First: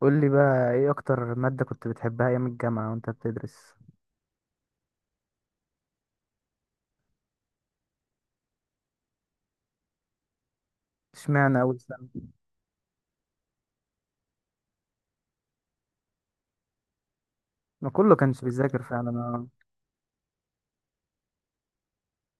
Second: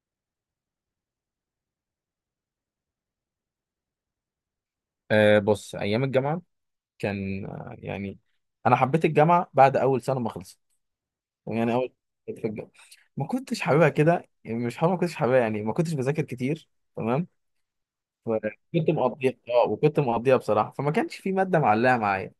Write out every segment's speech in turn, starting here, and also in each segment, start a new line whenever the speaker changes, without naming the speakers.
قول لي بقى ايه اكتر مادة كنت بتحبها ايام الجامعة وانت بتدرس؟
بص ايام الجامعه كان انا حبيت الجامعه بعد اول سنه ما خلصت.
اشمعنى
يعني
اول
اول
سنة؟
في الجامعه ما كنتش حاببها كده، يعني مش حابب، ما كنتش حاببها يعني ما كنتش بذاكر كتير. تمام.
ما كله كانش بيذاكر
كنت
فعلا.
مقضيها،
انا
وكنت مقضيها بصراحه، فما كانش في ماده معلقه معايا.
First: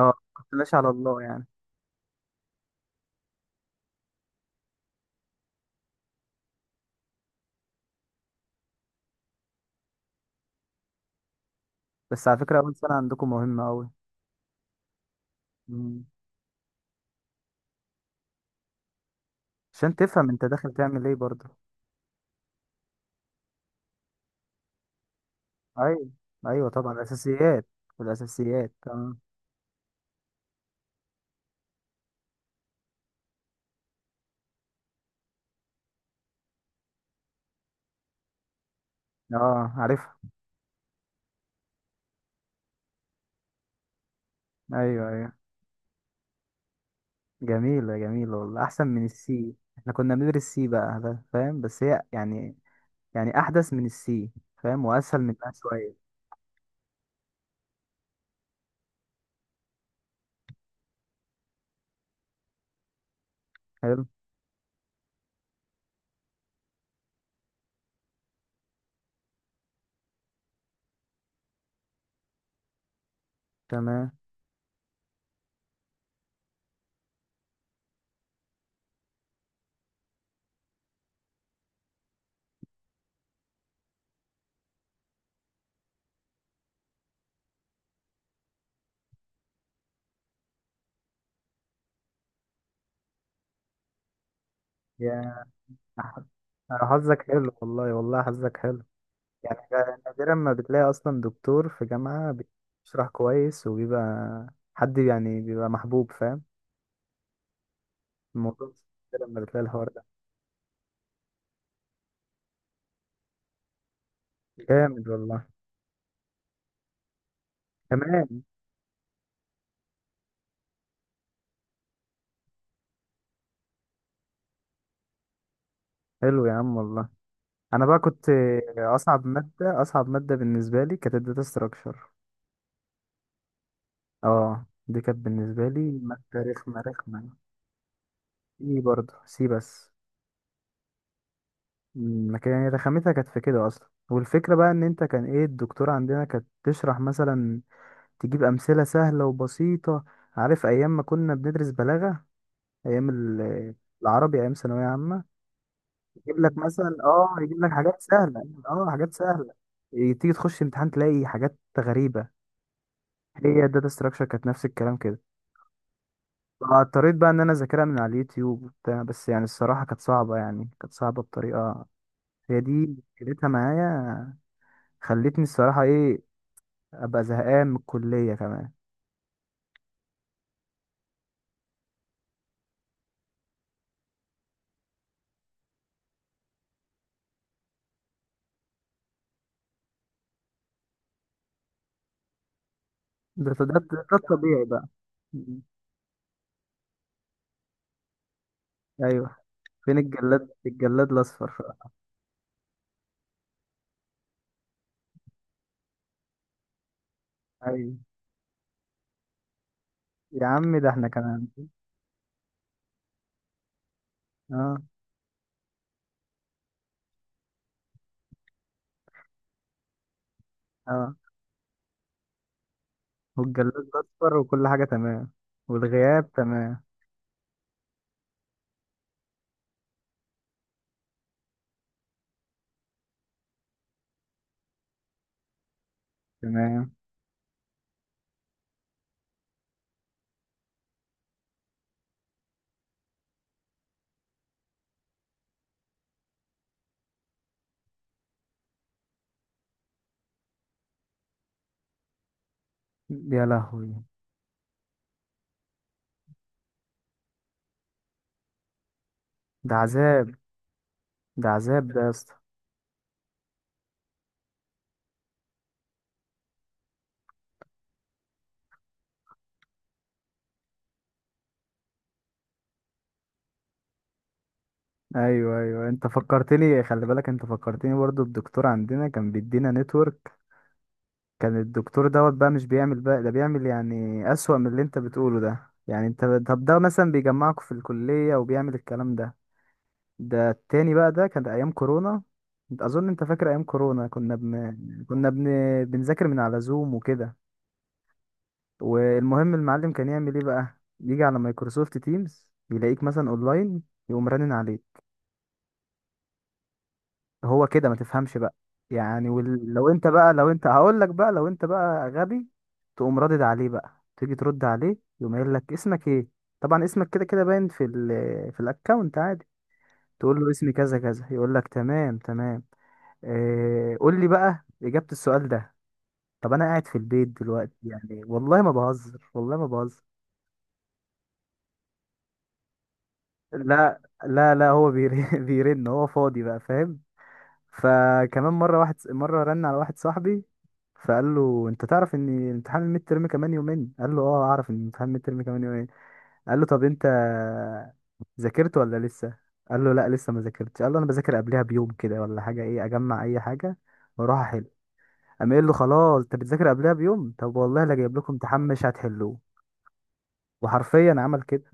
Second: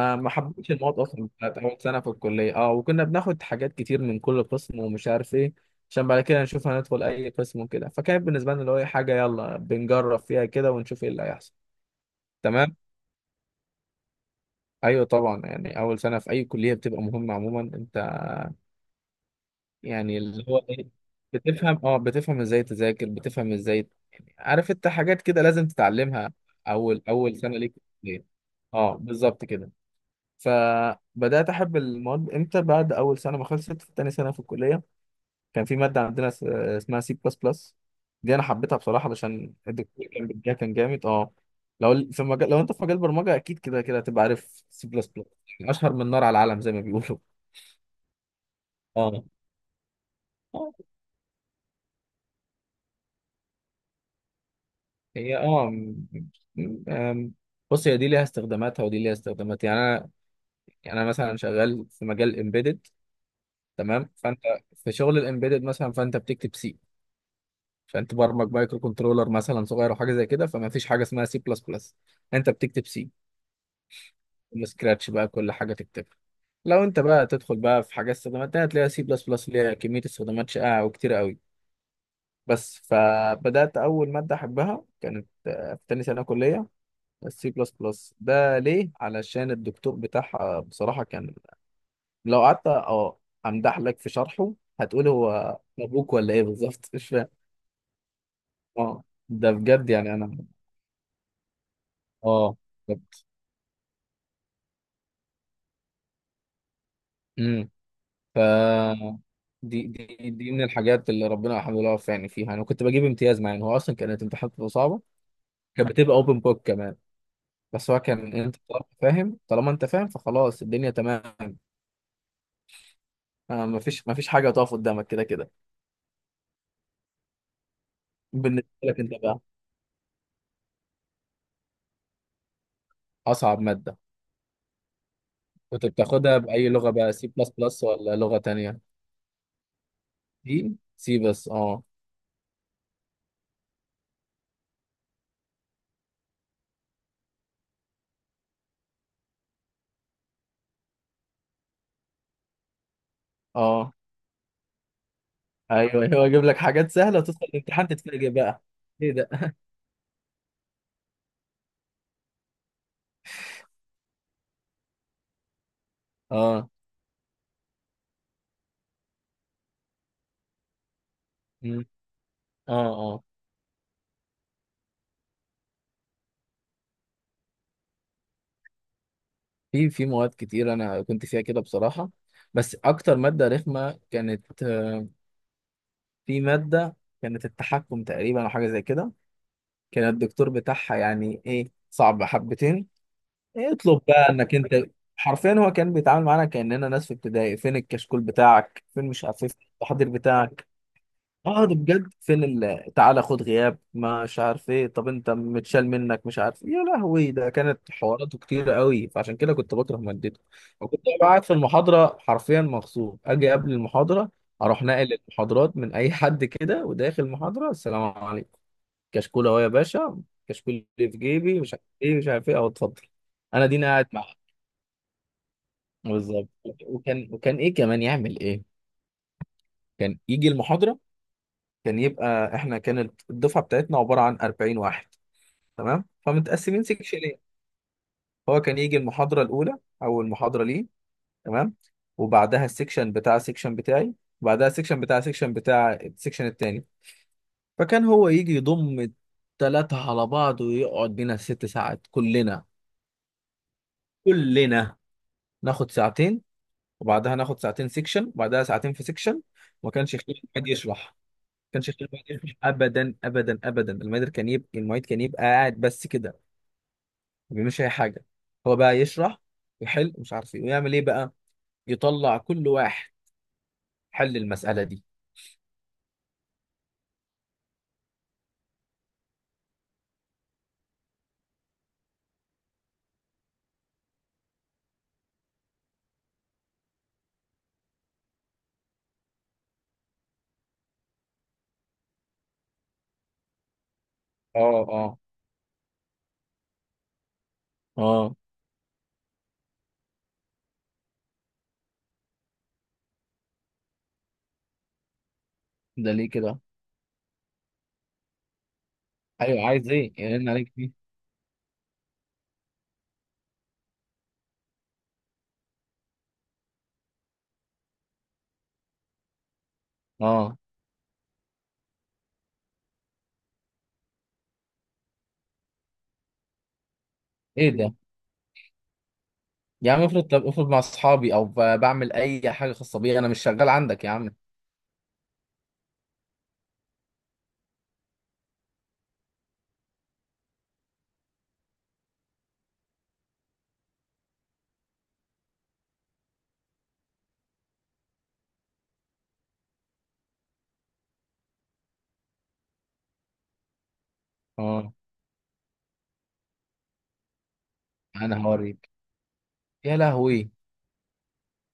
اه
ما
كنت
حبيتش
ماشي على
المواد
الله
اصلا
يعني.
بتاعت اول سنه في الكليه، وكنا بناخد حاجات كتير من كل قسم ومش عارف ايه، عشان بعد كده نشوف هندخل اي قسم وكده. فكانت بالنسبه لنا اللي هو حاجه يلا بنجرب فيها كده ونشوف ايه اللي هيحصل.
بس على فكرة اول
تمام.
سنة عندكم مهمة قوي،
ايوه طبعا، يعني اول سنه في اي كليه بتبقى مهمه عموما. انت
عشان
يعني
تفهم انت
اللي هو
داخل
ايه،
تعمل ايه برضه.
بتفهم، بتفهم ازاي تذاكر، بتفهم ازاي، يعني عارف انت حاجات كده لازم
ايوه
تتعلمها،
ايوه طبعا،
اول سنه
الاساسيات.
ليك في الكلية.
الاساسيات
اه
اه.
بالظبط كده. فبدات احب المواد امتى؟ بعد اول سنه ما خلصت، في تاني سنه في الكليه كان في ماده عندنا اسمها سي بلس بلس. دي انا حبيتها بصراحه علشان
اه
الدكتور
عارفها.
كان بيديها، كان جامد. اه لو في مجال، لو انت في مجال برمجه اكيد كده كده هتبقى عارف سي بلس
ايوه
بلس،
ايوه
اشهر من نار على العالم زي ما بيقولوا.
جميلة والله، احسن من
اه
السي. احنا كنا بندرس سي
آه،
بقى، ده فاهم، بس هي يعني يعني احدث من السي، فاهم، واسهل
هي
منها
م-
شوية.
م- آم، بص، هي دي ليها استخداماتها ودي ليها استخدامات. يعني انا، يعني انا مثلا شغال في مجال امبيدد،
حلو،
تمام؟ فانت في شغل الامبيدد مثلا فانت بتكتب سي. فانت برمج مايكرو كنترولر مثلا صغير او حاجه زي كده، فما فيش حاجه اسمها سي بلس بلس، انت بتكتب سي
تمام.
سكراتش بقى كل حاجه تكتبها. لو انت بقى تدخل بقى في حاجات استخدامات تانية تلاقي سي بلس بلس ليها كميه استخدامات شائعه وكتير قوي. بس. فبدات اول ماده احبها كانت في تاني سنه كليه السي بلس بلس ده. ليه؟ علشان الدكتور بتاعها بصراحة كان، لو قعدت امدح لك في شرحه هتقول
يا
هو ابوك
أحمد،
ولا ايه
أنا
بالظبط مش
حظك
فاهم.
حلو والله، والله حظك حلو.
اه ده
يعني
بجد، يعني
نادرا
انا،
ما بتلاقي أصلا دكتور في جامعة
اه بجد.
بيشرح كويس، وبيبقى حد يعني بيبقى محبوب، فاهم
امم ف
الموضوع. نادرا ما بتلاقي
دي
الحوار ده.
دي من الحاجات اللي ربنا الحمد لله وفقني فيها، انا كنت بجيب امتياز مع ان هو اصلا كانت امتحاناته صعبه.
جامد والله.
كانت بتبقى اوبن بوك كمان، بس هو كان
تمام.
انت طالما فاهم، طالما انت فاهم فخلاص الدنيا تمام. ما فيش حاجه تقف قدامك كده كده.
حلو يا عم والله. أنا بقى كنت،
بالنسبه لك انت
أصعب
بقى،
مادة، أصعب مادة بالنسبة لي كانت الداتا ستراكشر.
اصعب ماده
اه دي كانت بالنسبة لي
كنت بتاخدها
مادة
بأي
رخمة
لغة بقى؟ سي
رخمة
بلس بلس ولا لغة
سي
تانية؟
برضه، سي بس.
سي، سي بس. اه.
ما كان يعني رخامتها كانت في كده اصلا. والفكره بقى ان انت كان ايه، الدكتور عندنا كانت تشرح مثلا، تجيب امثله سهله وبسيطه. عارف ايام ما كنا بندرس بلاغه، ايام ال-
اه
العربي، ايام ثانويه عامه.
ايوه، هو
يجيب
يجيب لك
لك
حاجات
مثلا
سهلة وتدخل
يجيب لك
الامتحان
حاجات
تتفاجئ
سهله،
بقى،
اه
ايه
حاجات
ده؟
سهله، تيجي تخش امتحان تلاقي حاجات غريبه. هي الداتا ستراكشر كانت نفس الكلام كده.
اه.
اضطريت بقى ان انا اذاكرها من على اليوتيوب وبتاع، بس يعني الصراحه كانت صعبه، يعني كانت صعبه
مم.
بطريقه. هي دي
اه. اه
مشكلتها معايا. خلتني الصراحة ايه، ابقى زهقان من الكليه كمان.
في مواد كتير انا كنت فيها كده بصراحة. بس اكتر مادة رخمة كانت في مادة كانت التحكم تقريبا او حاجة زي كده. كان الدكتور بتاعها يعني ايه، صعب حبتين،
ده ده ده
اطلب
ده
بقى انك
الطبيعي بقى.
انت، حرفيا
م-
هو كان بيتعامل معانا كأننا ناس في ابتدائي. فين الكشكول بتاعك؟ فين مش
ايوه.
عارف إيه؟
فين
التحضير
الجلاد،
بتاعك.
الجلاد الاصفر
اه ده
بقى؟
بجد. فين ال... تعالى خد غياب مش عارف ايه. طب انت متشال منك مش عارف إيه. يا لهوي، ده كانت
ايوه
حواراته كتير قوي، فعشان كده كنت بكره مادته.
يا عم، ده
وكنت
احنا
قاعد
كمان.
في المحاضره حرفيا مغصوب، اجي قبل المحاضره
اه
اروح ناقل المحاضرات من اي حد كده، وداخل المحاضره السلام عليكم، كشكول اهو يا باشا، كشكول اللي
اه.
في جيبي مش عارف ايه مش عارف ايه اهو اتفضل. انا
والجلاد
دينا قاعد معاه.
الاصفر وكل حاجه تمام. والغياب
بالظبط.
تمام.
وكان ايه كمان يعمل ايه، كان يجي المحاضره، كان يبقى احنا كانت الدفعه بتاعتنا عباره عن 40 واحد، تمام؟ فمتقسمين
تمام.
سيكشنين، هو كان يجي المحاضره الاولى، اول محاضره ليه، تمام؟ وبعدها السيكشن بتاع بتاعي، وبعدها السيكشن بتاع السيكشن التاني. فكان هو يجي يضم التلاتة على بعض ويقعد بينا ست ساعات. كلنا
يا لهوي،
كلنا ناخد ساعتين، وبعدها ناخد ساعتين سيكشن، وبعدها ساعتين في سيكشن.
ده
وما كانش
عذاب.
يخلي حد يشرح ما
ده عذاب
كانش
ده
يخلي
يا
حد
اسطى.
يشرح ابدا ابدا ابدا. المعيد كان يبقى قاعد بس كده، ما بيعملوش اي حاجه. هو بقى يشرح ويحل ومش عارف ايه ويعمل ايه بقى، يطلع كل واحد، حل المساله دي.
ايوه ايوه، انت فكرتني، خلي بالك، انت فكرتني برضو. الدكتور عندنا كان بيدينا نتورك، كان الدكتور دوت بقى، مش بيعمل بقى ده، بيعمل يعني أسوأ من اللي انت بتقوله ده، يعني انت. طب ده مثلا بيجمعكوا في الكلية وبيعمل الكلام ده؟ ده التاني بقى، ده كان أيام كورونا، انت أظن انت فاكر أيام كورونا.
اه. اه.
كنا بن... بنذاكر من على زوم وكده.
اه
والمهم المعلم كان يعمل ايه بقى، يجي على مايكروسوفت تيمز يلاقيك مثلا اونلاين، يقوم رنن عليك.
ده ليه كده؟
هو كده ما تفهمش بقى.
ايوه
لو
عايز
انت
ايه
بقى،
يرن
لو انت
عليك فيه؟
هقول لك بقى، لو انت بقى غبي، تقوم رادد عليه بقى، تيجي ترد عليه، يقوم قايل لك اسمك ايه. طبعا اسمك كده كده باين في في الاكونت عادي. تقول له
اه
اسمي كذا كذا، يقول لك تمام تمام. اه... قول لي بقى اجابة السؤال ده. طب انا قاعد في البيت
ايه
دلوقتي
ده؟
يعني، والله ما بهزر، والله ما
يا عم
بهزر.
افرض، طب افرض مع اصحابي او بعمل اي حاجه خاصه بيا، انا مش شغال
لا
عندك يا عم.
لا لا، هو بيرن بيرن، هو فاضي بقى، فاهم. فكمان مره، واحد مره رن على واحد صاحبي، فقال له انت تعرف ان امتحان الميد ترم كمان يومين؟ قال له اه اعرف ان امتحان الميد ترم كمان يومين. قال له طب انت ذاكرت ولا لسه؟ قال له لا لسه ما ذاكرتش، قال له انا بذاكر قبلها بيوم كده ولا حاجه، ايه اجمع اي حاجه واروح احل.
اه
قام قايل له خلاص انت بتذاكر قبلها بيوم، طب والله لا جايب لكم
انا
امتحان مش
هوريك.
هتحلوه.
يا لهوي.
وحرفيا عمل كده.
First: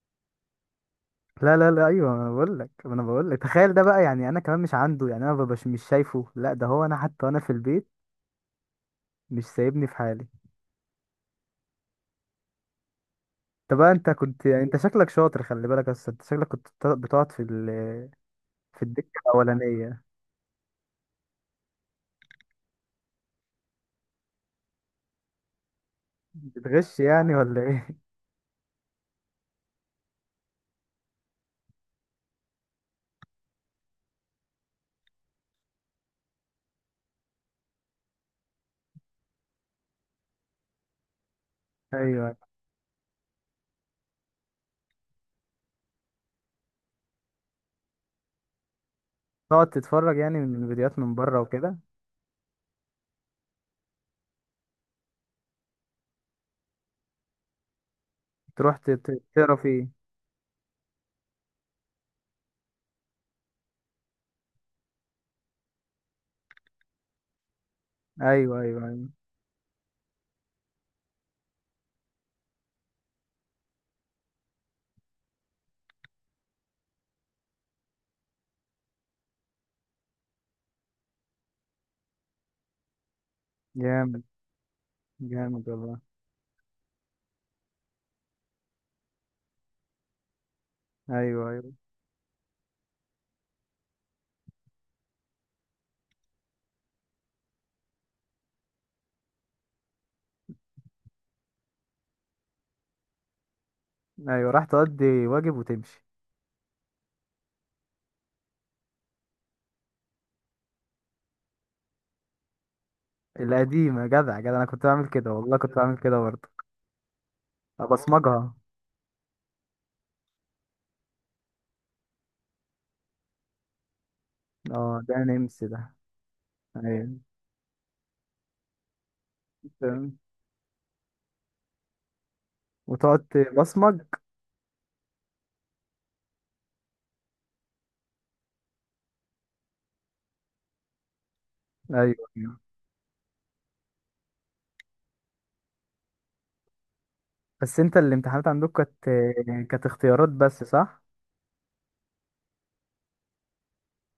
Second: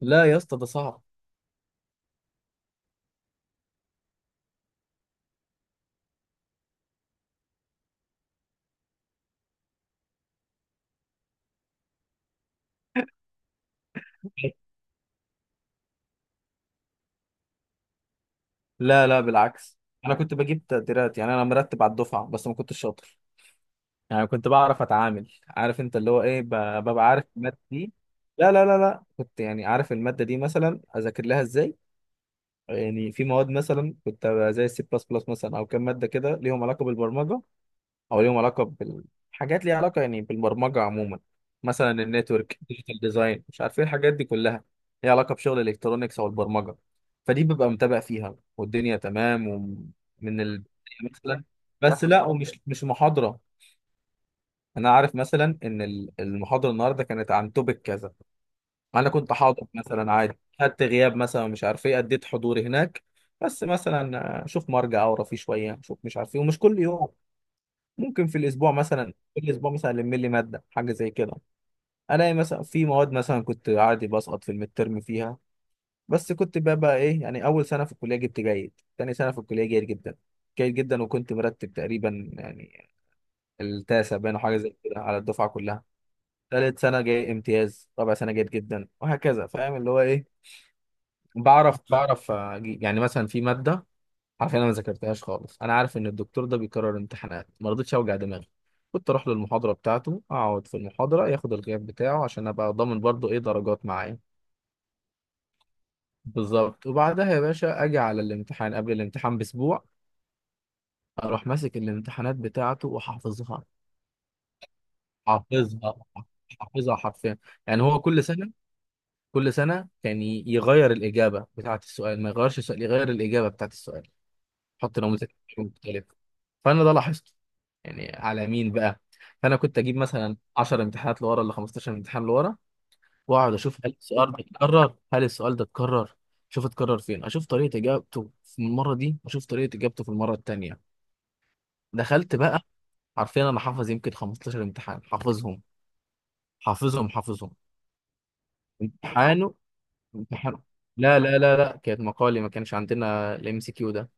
لا يا اسطى ده صعب.
لا لا لا، ايوه انا بقول لك، انا بقول لك تخيل ده بقى. يعني انا كمان مش عنده، يعني انا مبقاش مش شايفه. لا ده هو انا حتى وانا في البيت مش سايبني في حالي. طب انت كنت يعني انت شكلك شاطر، خلي بالك، بس انت شكلك بتقعد في في
لا
الدكه
لا بالعكس،
الاولانيه.
انا كنت بجيب تقديرات، يعني انا مرتب على الدفعه، بس ما كنتش شاطر. يعني كنت بعرف اتعامل، عارف انت اللي هو ايه،
بتغش
ببقى عارف
يعني
الماده
ولا ايه؟
دي. لا لا لا لا، كنت يعني عارف الماده دي مثلا اذاكر لها ازاي. يعني في مواد مثلا كنت أبقى زي السي بلس بلس مثلا، او كام ماده كده ليهم علاقه بالبرمجه او ليهم علاقه بالحاجات ليها علاقه يعني بالبرمجه عموما، مثلا
ايوه
النتورك، ديجيتال ديزاين، مش عارف ايه الحاجات دي كلها، ليها علاقه بشغل الالكترونيكس او البرمجه. فدي ببقى متابع فيها والدنيا تمام،
تقعد تتفرج يعني
ومن ال...
من فيديوهات من بره
مثلا.
وكده.
بس لا، ومش مش محاضره. انا عارف مثلا ان المحاضره النهارده كانت عن توبيك كذا.
تروح
انا كنت
تقرا
حاضر
فيه.
مثلا عادي، خدت غياب مثلا مش عارف ايه، اديت حضوري هناك. بس مثلا اشوف مرجع اقرا فيه شويه، اشوف مش عارف ايه، ومش كل يوم، ممكن في
ايوه
الاسبوع
ايوه ايوه
مثلا، كل اسبوع مثلا الم لي ماده حاجه زي كده. الاقي مثلا في مواد مثلا كنت عادي بسقط في الميد ترم فيها، بس كنت بقى ايه، يعني اول سنه في الكليه جبت جيد، تاني سنه في الكليه جيد جدا، جيد جدا، وكنت مرتب تقريبا يعني التاسع
جامد.
باين أو حاجه زي كده على الدفعه
جامد
كلها.
والله.
تالت سنة جاي امتياز، رابع سنة جيد جدا، وهكذا. فاهم اللي هو ايه،
ايوه ايوه
بعرف اجيب. يعني مثلا في مادة عارف انا ما ذاكرتهاش خالص، انا عارف ان الدكتور ده بيكرر امتحانات، ما رضيتش اوجع دماغي. كنت اروح للمحاضرة بتاعته، اقعد في المحاضرة ياخد الغياب بتاعه عشان ابقى ضامن برضو ايه درجات معايا.
ايوه راح تقضي واجب وتمشي.
بالظبط. وبعدها يا باشا اجي على الامتحان قبل الامتحان باسبوع، اروح ماسك الامتحانات بتاعته وحافظها.
القديمه، جدع جدع، انا كنت بعمل كده والله، كنت
حافظها،
بعمل كده برضه.
حافظها حرفيا. يعني هو كل سنة،
ابصمجها.
كل سنة كان يغير الإجابة بتاعة السؤال، ما يغيرش السؤال، يغير الإجابة بتاعة السؤال،
اه
يحط
ده
نموذج
نمس ده.
مختلف. فأنا ده
ايوه،
لاحظته، يعني على مين بقى؟ فأنا كنت أجيب مثلا 10 امتحانات لورا ولا 15 امتحان لورا،
وتقعد
وأقعد أشوف هل
تبصمج.
السؤال ده اتكرر، هل السؤال ده اتكرر، شوف اتكرر فين، أشوف طريقة إجابته في المرة دي وأشوف طريقة إجابته في المرة التانية. دخلت
ايوه.
بقى، عارفين أنا حافظ يمكن 15 امتحان، حافظهم، حافظهم، حافظهم.
بس انت الامتحانات عندك كانت،
امتحان.
كانت اختيارات
امتحان.
بس، صح؟
لا لا لا لا كانت مقالي، ما كانش عندنا الام سي كيو ده.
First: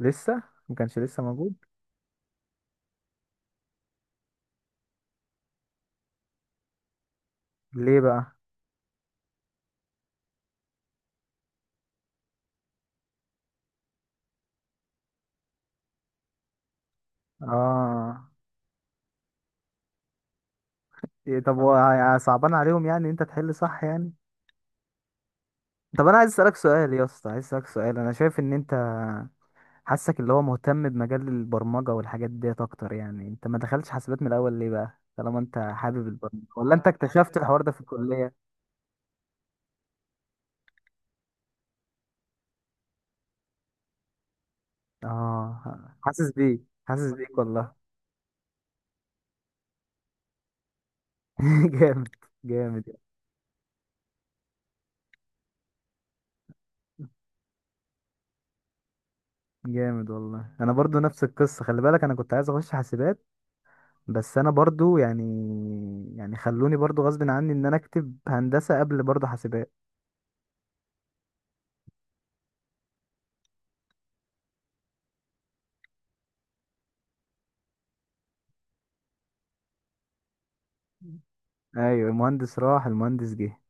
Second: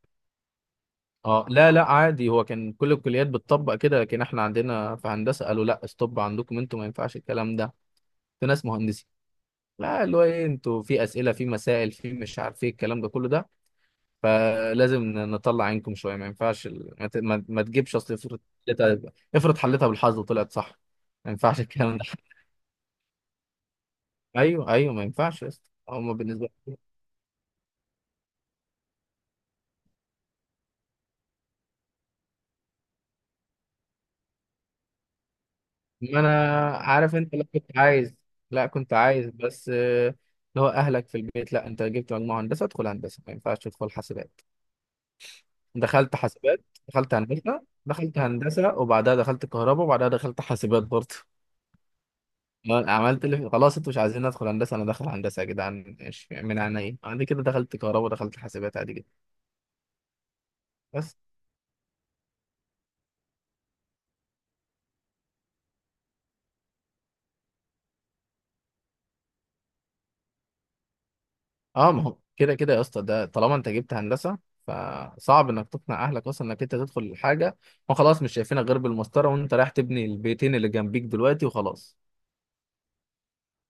لسه، ما كانش لسه
اه
موجود.
لا لا عادي، هو كان كل الكليات بتطبق كده، لكن احنا عندنا في هندسه قالوا لا ستوب، عندكم انتوا ما ينفعش الكلام ده،
ليه بقى؟
في ناس مهندسين، لا اللي هو ايه انتوا في اسئله، في مسائل، في مش عارف ايه الكلام ده كله ده، فلازم نطلع عينكم شويه. ما ينفعش ال- ما, ت... ما... ما تجيبش اصل،
اه.
افرض حلتها، افرض حلتها بالحظ وطلعت صح، ما
إيه، طب
ينفعش
هو
الكلام ده
صعبان عليهم يعني إن انت تحل صح يعني؟
ايوه ايوه ما ينفعش يا اسطى،
طب
هما
انا عايز
بالنسبه،
اسالك سؤال يا اسطى، عايز اسالك سؤال، انا شايف ان انت، حاسك اللي هو مهتم بمجال البرمجه والحاجات ديت اكتر، يعني انت ما دخلتش حاسبات من الاول ليه بقى طالما انت حابب
ما انا
البرمجه، ولا انت
عارف انت.
اكتشفت الحوار ده في الكليه؟
لا كنت عايز بس اللي هو اهلك في البيت، لا انت جبت مجموعه هندسه ادخل هندسه، ما ينفعش تدخل حاسبات.
اه
دخلت
حاسس
حاسبات،
بيك. حاسس
دخلت
بيك
هندسه،
والله.
دخلت هندسه وبعدها دخلت كهرباء وبعدها دخلت حاسبات برضه.
جامد.
ما
جامد.
أنا عملت اللي خلاص انتوا مش عايزين ادخل هندسه، انا داخل هندسه. يا جدعان ماشي، من عنا ايه عندي كده، دخلت كهرباء دخلت حاسبات عادي جدا.
جامد والله، انا برضو
بس.
نفس القصه، خلي بالك، انا كنت عايز اخش حاسبات، بس انا برضو يعني، يعني خلوني برضو غصب عني ان انا اكتب هندسه قبل برضو حاسبات.
اه ما هو كده كده يا اسطى، ده طالما انت جبت هندسه فصعب انك تقنع اهلك اصلا انك انت تدخل الحاجه. ما خلاص، مش شايفينك غير بالمسطره وانت رايح تبني البيتين اللي جنبيك دلوقتي
ايوه،
وخلاص.
المهندس راح المهندس جه.